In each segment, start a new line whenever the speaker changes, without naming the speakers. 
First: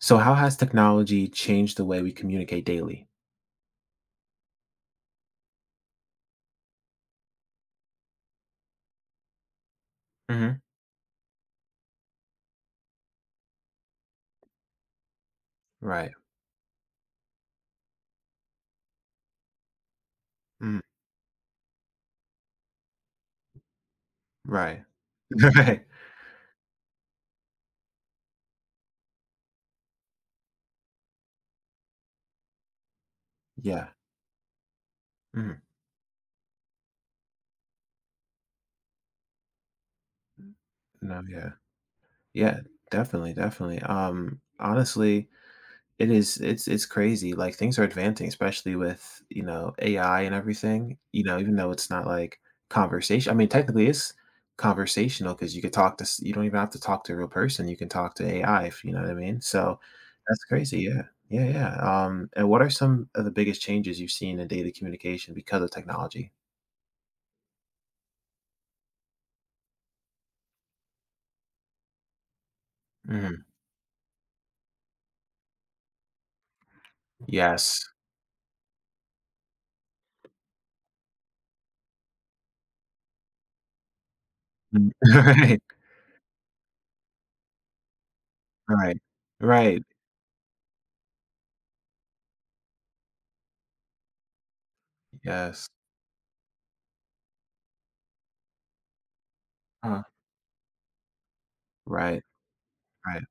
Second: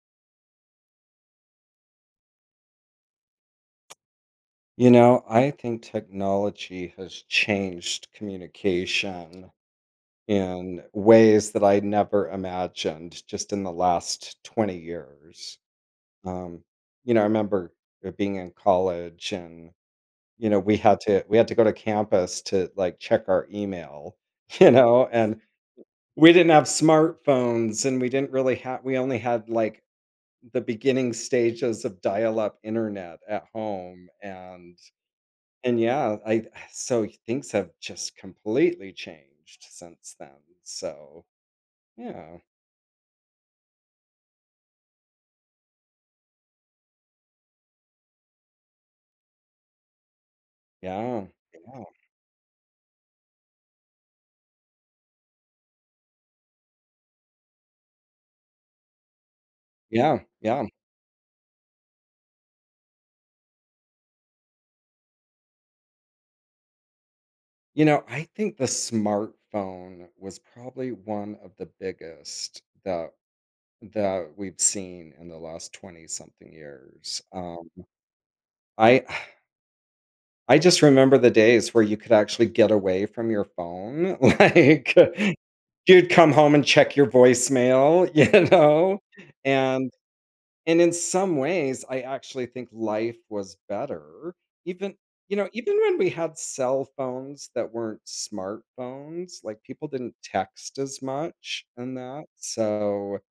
So how has technology changed the way we communicate daily?
You know, I think technology has changed communication
Mhm.
in ways that I never imagined just in the last 20 years.
Right.
Um, I remember being in college and we
Mm,
had to we had to go to campus to like check our email, you
right.
know, and
Right.
we didn't have smartphones and we didn't really have we only had like the beginning stages of dial-up internet at
Yeah.
home and
Mhm.
and yeah, I so things have just completely changed since then.
No,
So
yeah.
yeah,
Yeah, definitely, definitely. Honestly, It is it's crazy, like, things are advancing, especially with, you know, AI and everything, you
yeah,
know, even though
yeah,
it's not, like, technically, it's conversational because you could talk to s you don't even have to talk to a real person, you can talk to AI if you know what I mean? So,
yeah,
that's
yeah.
crazy, yeah. Yeah, yeah, and what are some of the biggest changes you've seen in daily communication because of technology?
You know, I think the smartphone was probably one of the biggest that
Mhm.
that we've seen in the last 20 something years.
Yes.
I I just remember the days where you could actually get away from your phone.
Mm,
Like
right,
you'd come home and check your voicemail, you
right,
know?
right,
and. And in some ways, I actually think life was better. Even
yes.
Even when we had cell phones that weren't smartphones, like people
uh
didn't text as much and
Right,
that. So,
right,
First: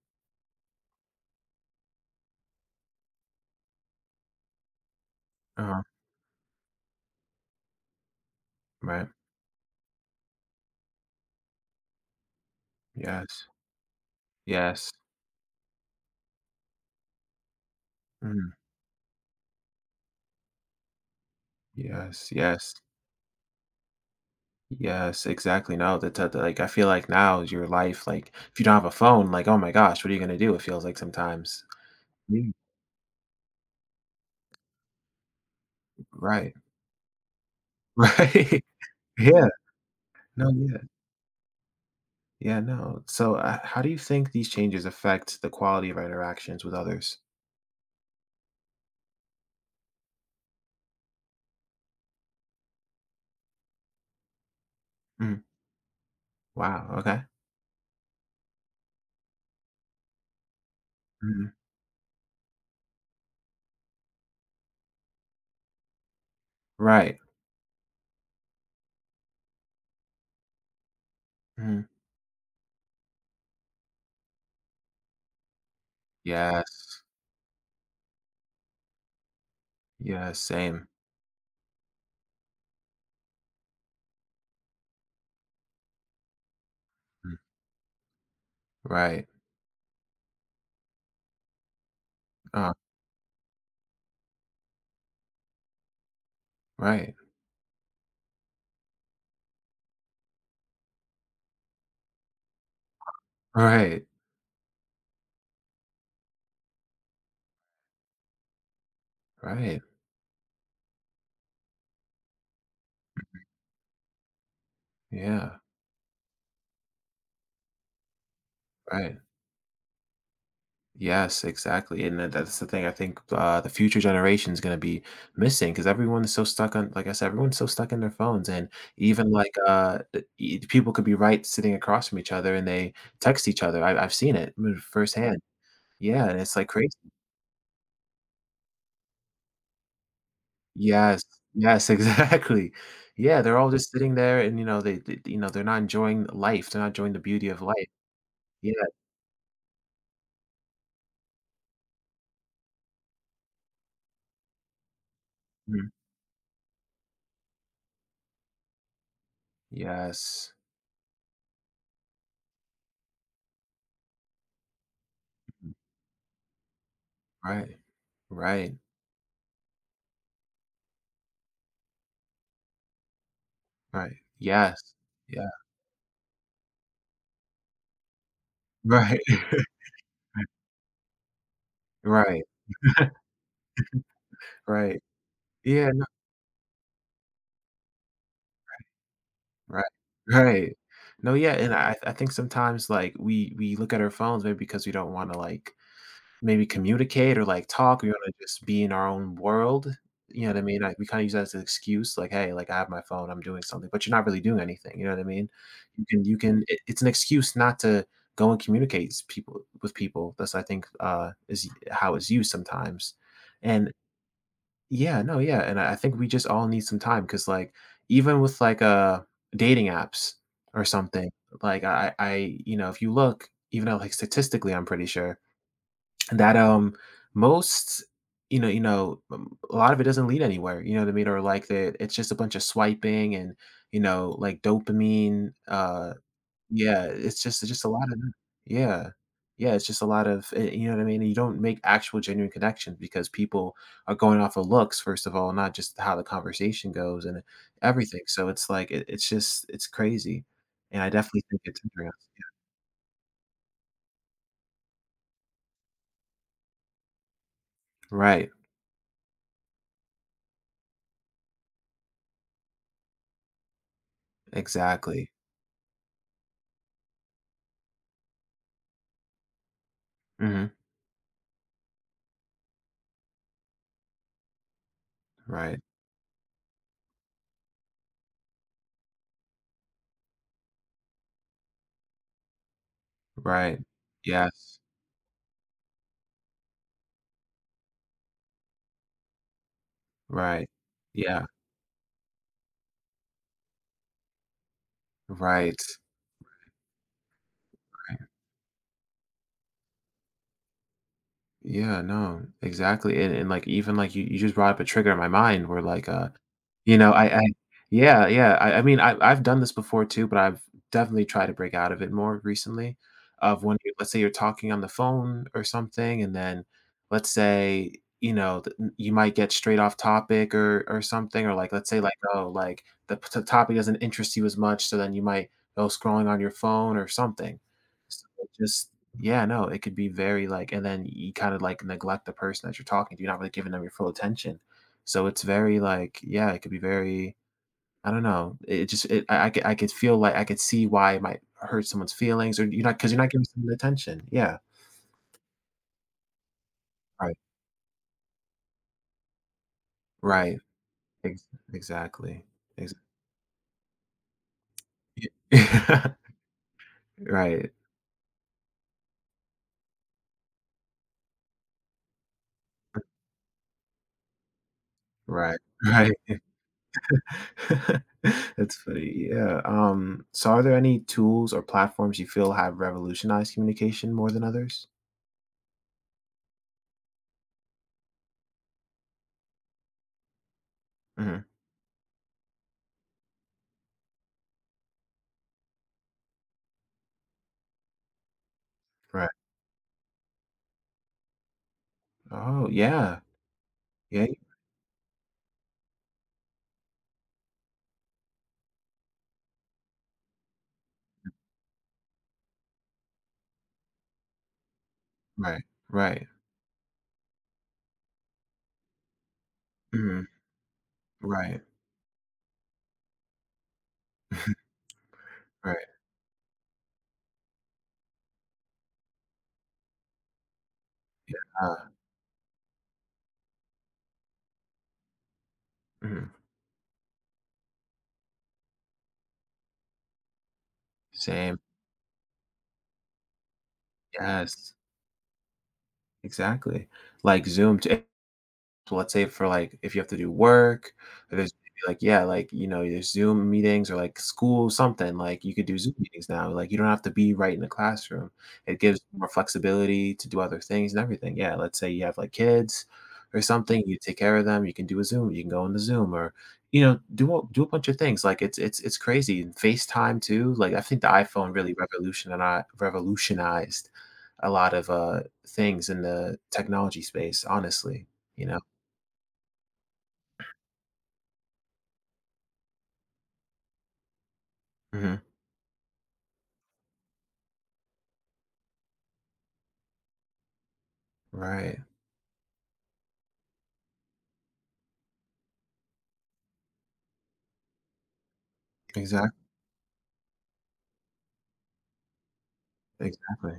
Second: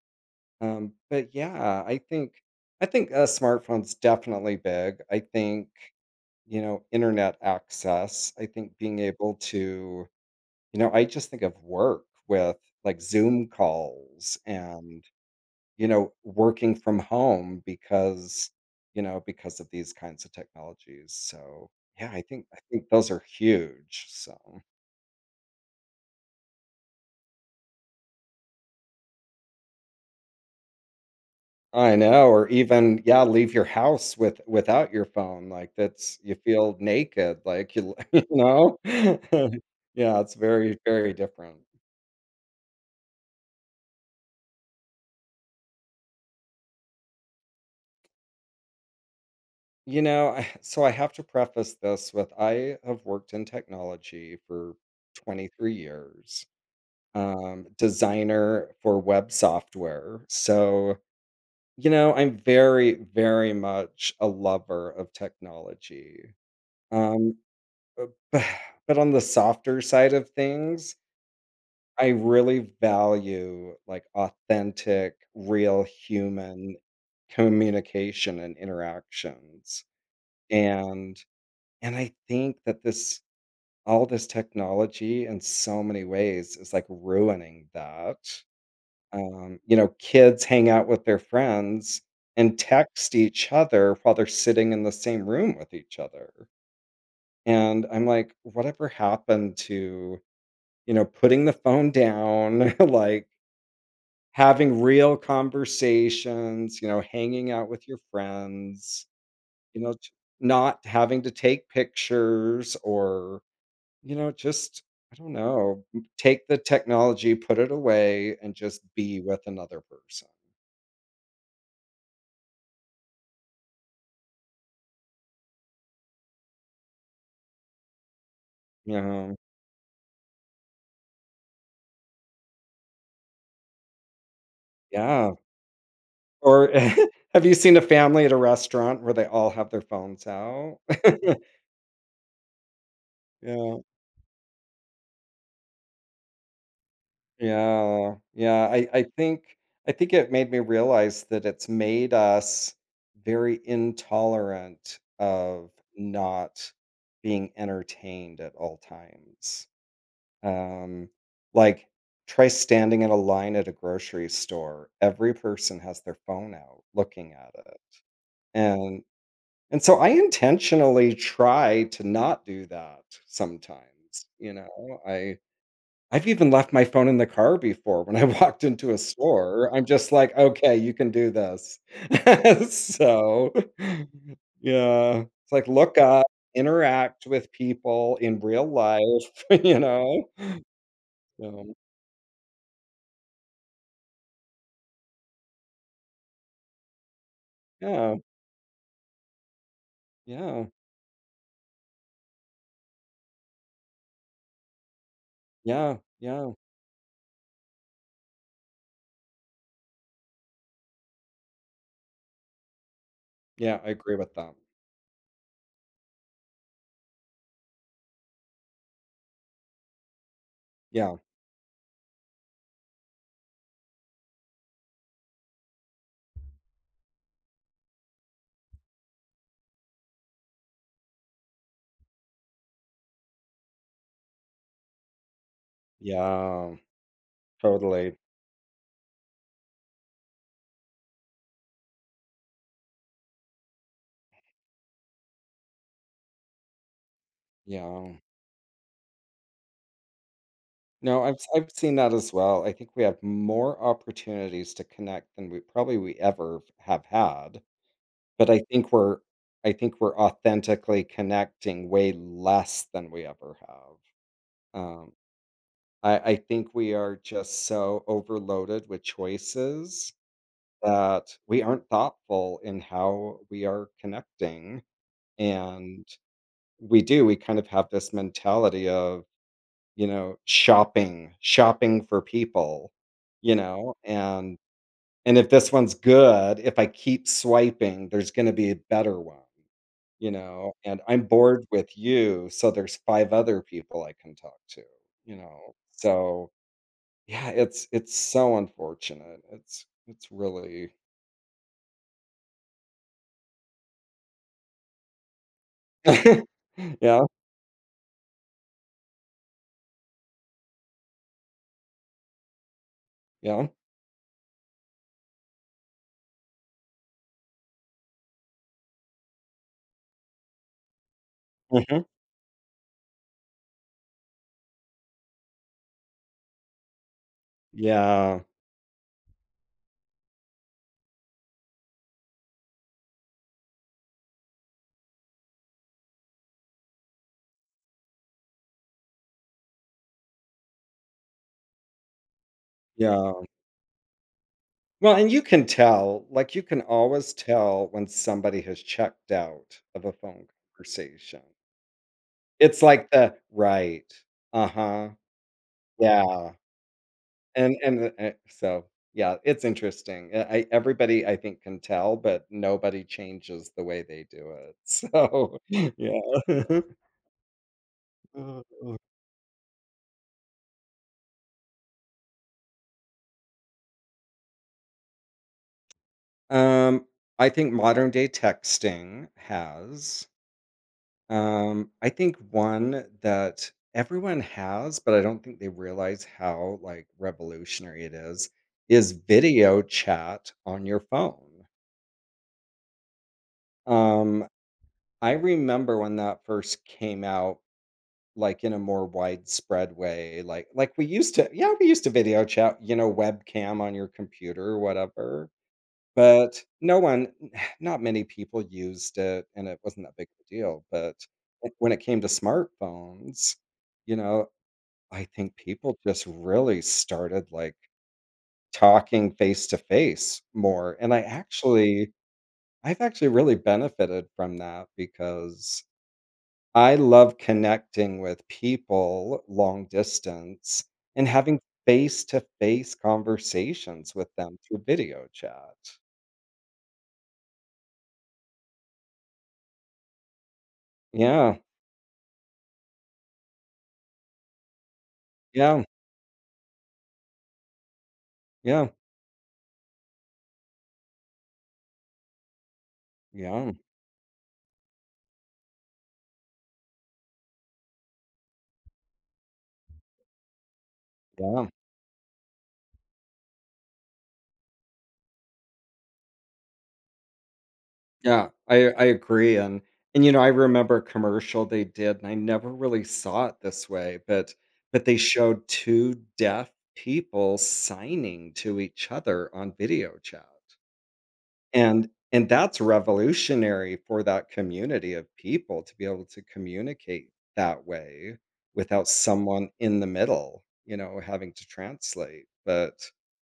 um, but yeah, I think a smartphone's definitely big. I think
uh
you know, internet access. I think being
right,
able to you know, I just think of work with like
yes,
Zoom calls
yes,
and you know, working from home
mhm.
you know, because of these kinds of technologies. So, yeah, I
Yes,
think I
yes,
think those are huge. So,
yes, exactly. No, that's at like, I feel like now is your life, like, if you don't have a phone, like, oh my gosh, what are you gonna do? It feels like sometimes.
I know, or
Mm,
even yeah, leave your house with without your phone, like that's you
right,
feel naked, like you you
right.
know?
Yeah,
Yeah, it's
no, yeah,
very, very different.
yeah, no. So, how do you think these changes affect the quality of our interactions with others?
So I have to preface this with I have worked in technology for
Mm,
23 years,
wow, okay.
designer for web software. So,
Mhm.
you know, I'm very, very much a lover of technology.
Right.
Um, uh, b- but on the softer side of things,
Mhm.
I really value like authentic, real human
Yes,
communication and interactions.
yeah, same.
And and I think that this all this technology in so many ways is like
Mm,
ruining that.
right.
You know, kids hang out with their friends and
Uh,
text each other while they're sitting in the same room with each other.
right,
And I'm like, whatever happened to, you know, putting the phone down, like
right,
having real conversations, you know, hanging out with your friends,
right.
you know, t- not having to take pictures or, you know, I don't
Yeah,
know, take the technology, put it away, and just
right.
be with another person.
Yes, exactly, and that's the thing I think, the future generation is gonna be missing because everyone's so stuck on like I said, everyone's so stuck in their phones, and even,
Yeah.
like, the e people could be right sitting across from each other, and they text each other. I've seen it m
Yeah,
firsthand. Yeah, and it's, like,
or
crazy.
have you seen a family at a restaurant where they all have their phones out?
Yes. Yes, exactly. Yeah, they're all
Yeah,
just sitting there and, you know, they you know, they're not enjoying life, they're not enjoying the beauty of life.
yeah, yeah,
Yeah.
I think it made me realize that it's made us very intolerant of
Mhm.
not being entertained at all times.
Yes.
Um, like, try standing in a line at a grocery store, every person has their phone out looking at it,
Right. Right.
and And so I intentionally try to not do that
Right.
sometimes, you
Yes.
know? I
Yeah.
I've even left my phone in the car before when I walked into a
Right.
store. I'm just like, "Okay, you can do this."
Right,
So,
right.
yeah, it's like,
Yeah,
look
no
up, interact with people in real life, you
right,
know?
right. No, yeah, and
So,
I think sometimes, like, we look at our phones maybe because we don't wanna, like, maybe communicate or, like, talk, we
yeah,
wanna just be in our own world, you know what I
yeah,
mean? Like, we kinda use that as an excuse, like, "Hey, like, I have my phone, I'm doing something," but you're not really doing anything, you know what I mean?
yeah,
You can you
yeah,
can it's an excuse not to go and communicate s people with people, that's I think, is how it's used sometimes,
yeah, I
and
agree with that.
yeah, no, yeah, and I think we just all need some time because like, even with, like, dating apps or
Yeah,
something, like, I you know, if you look, even though, like, statistically, I'm pretty sure that, most you know, a lot of it doesn't lead anywhere, you know what I mean? Or, like, that it's just a bunch of swiping and, you know, like, dopamine,
yeah,
yeah, it's just a lot
totally,
of that. Yeah. Yeah, it's just a lot of you know what I mean? You don't make actual genuine connections because people are going off of looks, first of all, not just how the conversation goes and
yeah.
everything. So it's just it's crazy. And I
No, I've
definitely
i
think
I've
it's
seen
hindering
that
us.
as well. I think we have more opportunities to connect than we probably we ever have had,
Right.
but I think we're authentically connecting way less than we ever have. Um,
Exactly.
I think we are just so overloaded with choices
Hmm.
that we aren't thoughtful in how we are connecting,
Right.
and we do, we kind of have this mentality of you know, shopping, shopping for people, you
Right.
know, and
Yes.
and if this one's good, if I keep swiping, there's gonna be a better one, you
Right.
know, and I'm
Yeah.
bored with you, so there's 5 other people I can talk to, you know,
Right.
so yeah, it's
Right.
so unfortunate. It's really
Yeah, no, exactly. And like even like you just brought up a trigger in my mind where you know,
Yeah,
I yeah, yeah, I mean, I've done this before too, but I've definitely tried to break out of it more recently, of
yeah.
when you let's say you're talking on the phone or something, and then let's say, you know, th you might get straight off topic or something, or, like, let's say,
Mhm.
like, oh, like, the topic doesn't interest you as much, so then you might go scrolling on your phone or something. So,
Yeah,
it just yeah, no, it could be very, like and then you kinda, like, neglect the person that you're talking to, you're not really giving them your full attention. So it's very like, yeah, it could be very I don't know. It just it I could feel like I could see why it might hurt someone's feelings or you're not because 'cause you're not
yeah.
giving someone attention. Yeah.
Well, and you can tell, like, you can always
Right.
tell when somebody has checked out of a phone
Right.
conversation.
Ex exactly.
It's
Ex
like the "Right, uh-huh, yeah,"
Right.
and yeah, it's interesting. I Everybody, I think, can tell, but nobody changes the way they do it. So,
Right. Right.
yeah.
That's funny. Yeah, so are there any tools or platforms you feel have revolutionized communication more than others?
Um, I think modern day texting has
Mhm.
I think one that everyone has, but I don't think they realize how like revolutionary it is
Right.
video chat on your phone.
Oh, yeah. Yeah.
Um, I remember when that first came out, like in a more widespread way, like we used to, yeah, we used to video chat, you know, webcam on your computer or whatever.
Right. Right.
But no one not many people used it, and it wasn't that
Mhm.
big of a deal, but
Right.
when it came to smartphones, you know, I think
Right.
people just really started, like, talking face to face more, and I
Ah.
actually I've actually really benefited from that because
Mhm.
I love connecting with people long distance and
Same.
having face to face conversations with them
Yes.
through video chat.
Exactly. Like Zoom t So let's say for like if you have to do work, or there's
Yeah,
yeah, like you know, there's Zoom meetings or like school something. Like you could do
yeah,
Zoom meetings now. Like you don't have to be right in the classroom. It
yeah.
gives more flexibility to do other things and everything. Yeah, let's say you have like kids or
Yeah,
something, you take care of them. You can do a Zoom. You can go into Zoom or you know do a bunch of things. Like it's crazy. And FaceTime too. Like I think the iPhone
yeah,
really revolutionized a lot of things in the technology space. Honestly, you
yeah.
know.
I agree, and you know I remember a commercial they did, and I never really saw it this way, but
Mhm.
they showed two deaf people signing to each other on video chat,
Right.
and that's revolutionary for that community of people to be able to communicate that way without
Exactly.
someone in the middle, you know, having to translate. But
exactly.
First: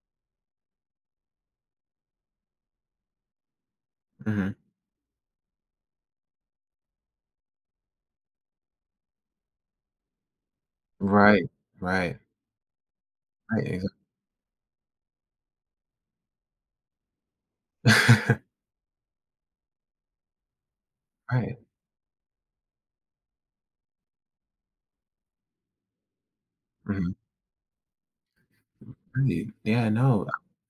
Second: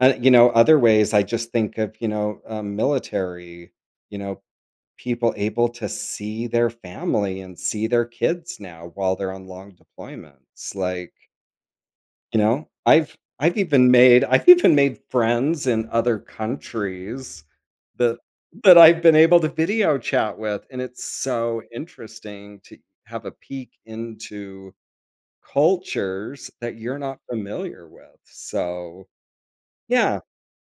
and, you know, other ways I just think of, you know, military, you know,
Mhm.
people able to see their family and see their kids now while they're on long deployments. Like,
Right. Right.
you know, I've
Right, exactly.
even made I've even made friends in other countries that that I've been able to video chat with. And it's
Right.
so interesting to have a peek into cultures that you're
Mhm.
not familiar with. So
Right. Yeah,
yeah,
no.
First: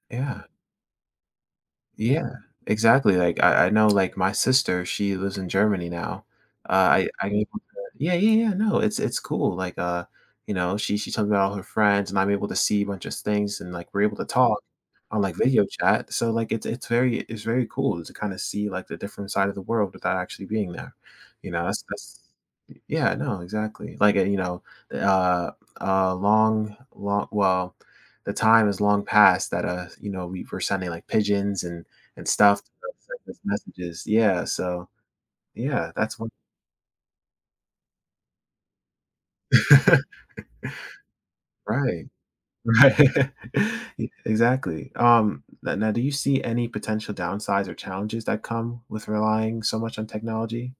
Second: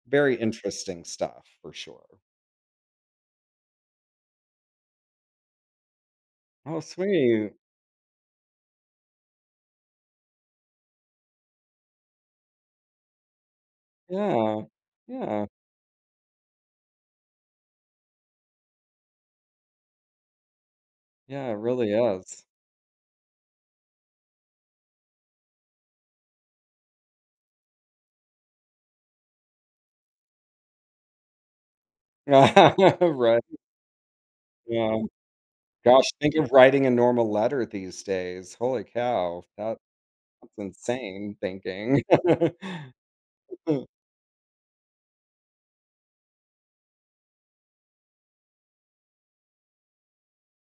very
Yeah.
interesting stuff for sure.
Yeah. Exactly, like, I know, like, my sister, she lives in Germany now.
Oh,
I'm
sweet.
able to yeah, yeah, yeah, no, it's cool, like, you know, she tells me about all her friends, and I'm able to see a bunch of things, and, like, we're able to talk
Yeah.
on, like,
Yeah.
video chat, so, like, it's very cool to kinda see, like, the different side of the world without actually being there,
Yeah,
you
it
know?
really
That's
is.
Yeah, no, exactly. Like, you know, uh, long, long, well, the time is long past that, you know, we were sending like pigeons and stuff, to send those
Right,
messages. Yeah. So,
yeah.
yeah,
Gosh,
that's one.
think of writing a normal letter these days. Holy cow. That that's insane thinking.
Right. Right. Yeah, exactly. Now, now, do you see any potential downsides or challenges that come with relying so much on technology?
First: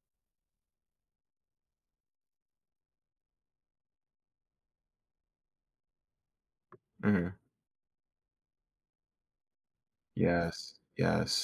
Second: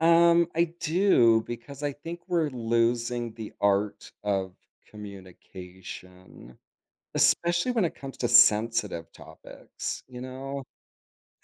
I do because I think we're losing the art of communication,
Hmm.
especially when it comes to sensitive topics, you know?
Yes.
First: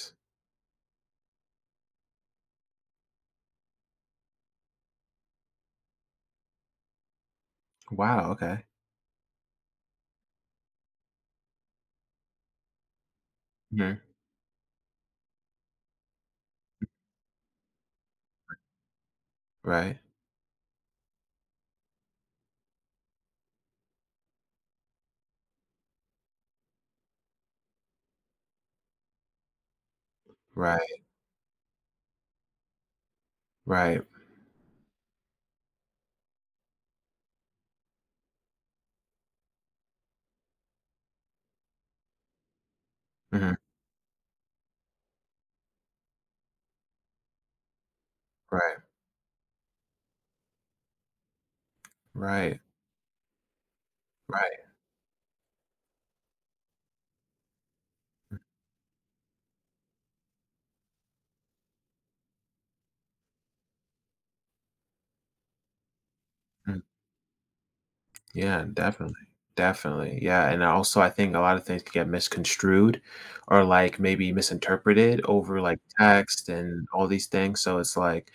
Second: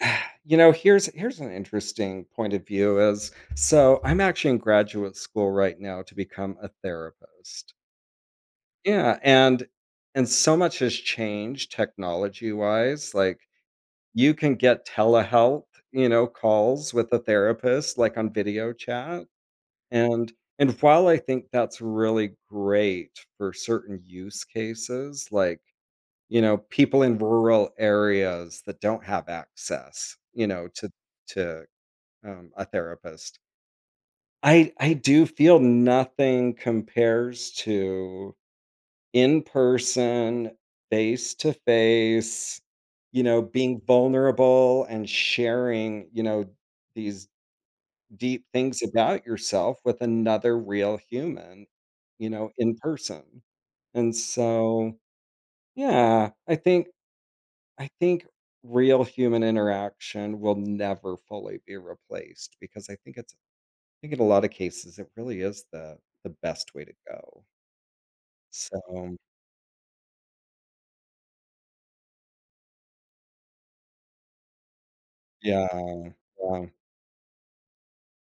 You know, here's an interesting point of view is so I'm actually in graduate school right now to become a therapist.
Wow. Okay.
Yeah, and so much has changed technology-wise. Like
Hmm.
you can get telehealth, you know, calls with a therapist like on video chat.
Right.
And and while I think that's really great for certain use cases, like, you know, people in rural areas that don't have access, you know,
Right.
to a therapist.
Right.
I do feel nothing compares to in-person, face-to-face, you know,
Hmm.
being vulnerable and sharing, you know, these deep
Right.
things about yourself with another real human, you know,
Right,
in person. And
right.
so, yeah, I think real human interaction will never fully be replaced because I think it's think in a lot of cases, it really is the best
Mhm.
way to go.
Yeah, definitely,
So,
definitely. Yeah, and also I think a lot of things can get misconstrued or, like, maybe misinterpreted over,
yeah,
like, text
yeah,
and all these things, so it's like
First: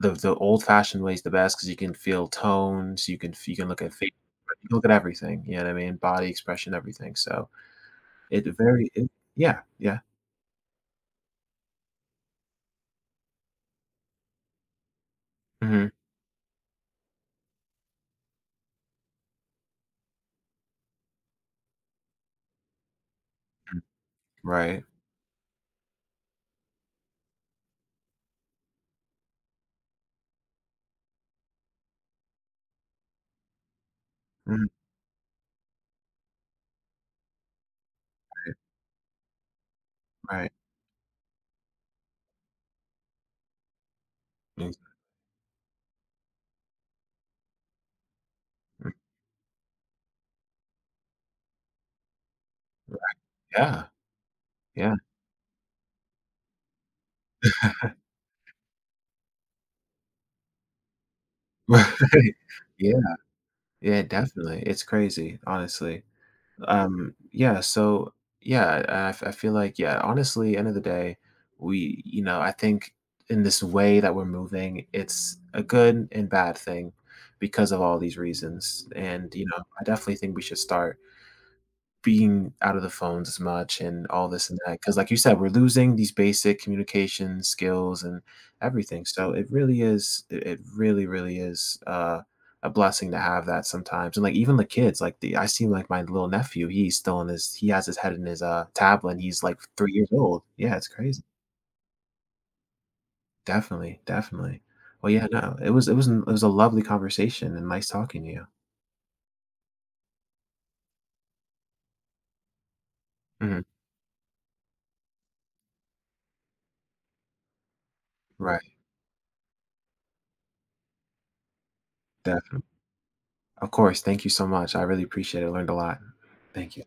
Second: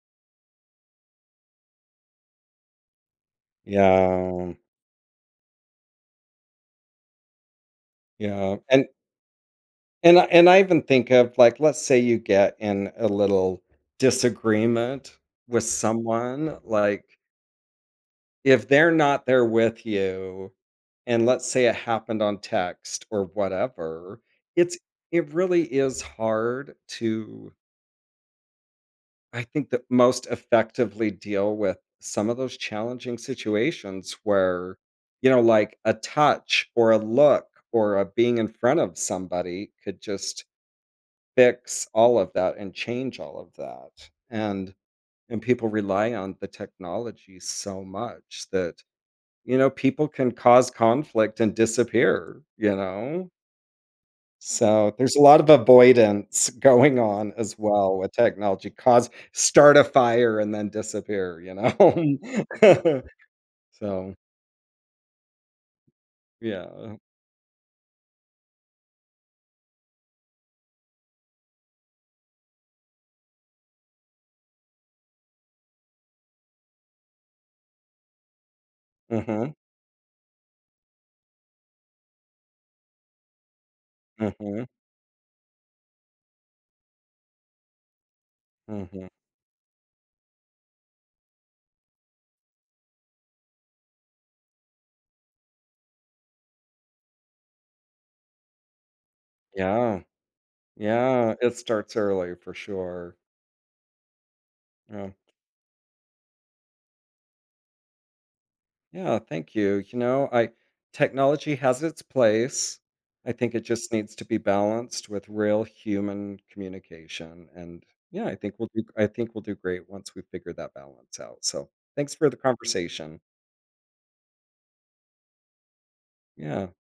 the old-fashioned way is the best because you can feel tones, you can look at face,
yeah,
you can look at everything, you know what I mean? Body expression, everything, so it
yeah, and
very it yeah, yeah.
and I and I even think of, like, let's say you get in a little disagreement with
Mhm,
someone, like, if they're not there with you, and let's say it happened on text or
mm,
whatever, it's
right.
it really is hard to I think that most effectively deal with some of those challenging situations
Mm,
where, you know, like a touch or a look or a being in front of somebody could just
right.
fix all of that and change all of that.
Mm,
And and people rely on the technology so much that,
mm,
you know, people can cause conflict and disappear, you
right,
know?
yeah,
So,
yeah.
there's a lot of avoidance going on as well with technology, cause start a fire and then disappear, you
Right. Yeah.
know?
Yeah,
So,
definitely. It's crazy, honestly. Mhm.
yeah.
Yeah, I feel like yeah, honestly, end of the day, we you know, I think in this way that we're moving, it's a good and bad thing because of all these reasons. And you
Uh-huh,
know, I definitely think we should start being out of the phones as much and all this and
uh-huh,
that, because like you said, we're losing these basic communication skills and everything,
uh-huh.
so it really is it it really, really is, a blessing to have that sometimes, and, like, even the kids, like, the I see, like, my little nephew, he has his head in his, tablet, and he's, like, 3
Yeah,
years old. Yeah, it's crazy.
yeah, it starts early for sure.
Definitely, definitely. Well,
Yeah.
yeah, no, it was a lovely conversation and nice talking to you.
Yeah, thank you. You know, I Technology has its place. I think it
Mhm.
just needs to be balanced with real human communication. And yeah, I think
Right.
we'll do I think we'll do great once we figure that balance out. So thanks for the
Definitely.
conversation.
Of course, thank you so much, I really appreciate it, I learned a lot.
Yeah.
Thank you.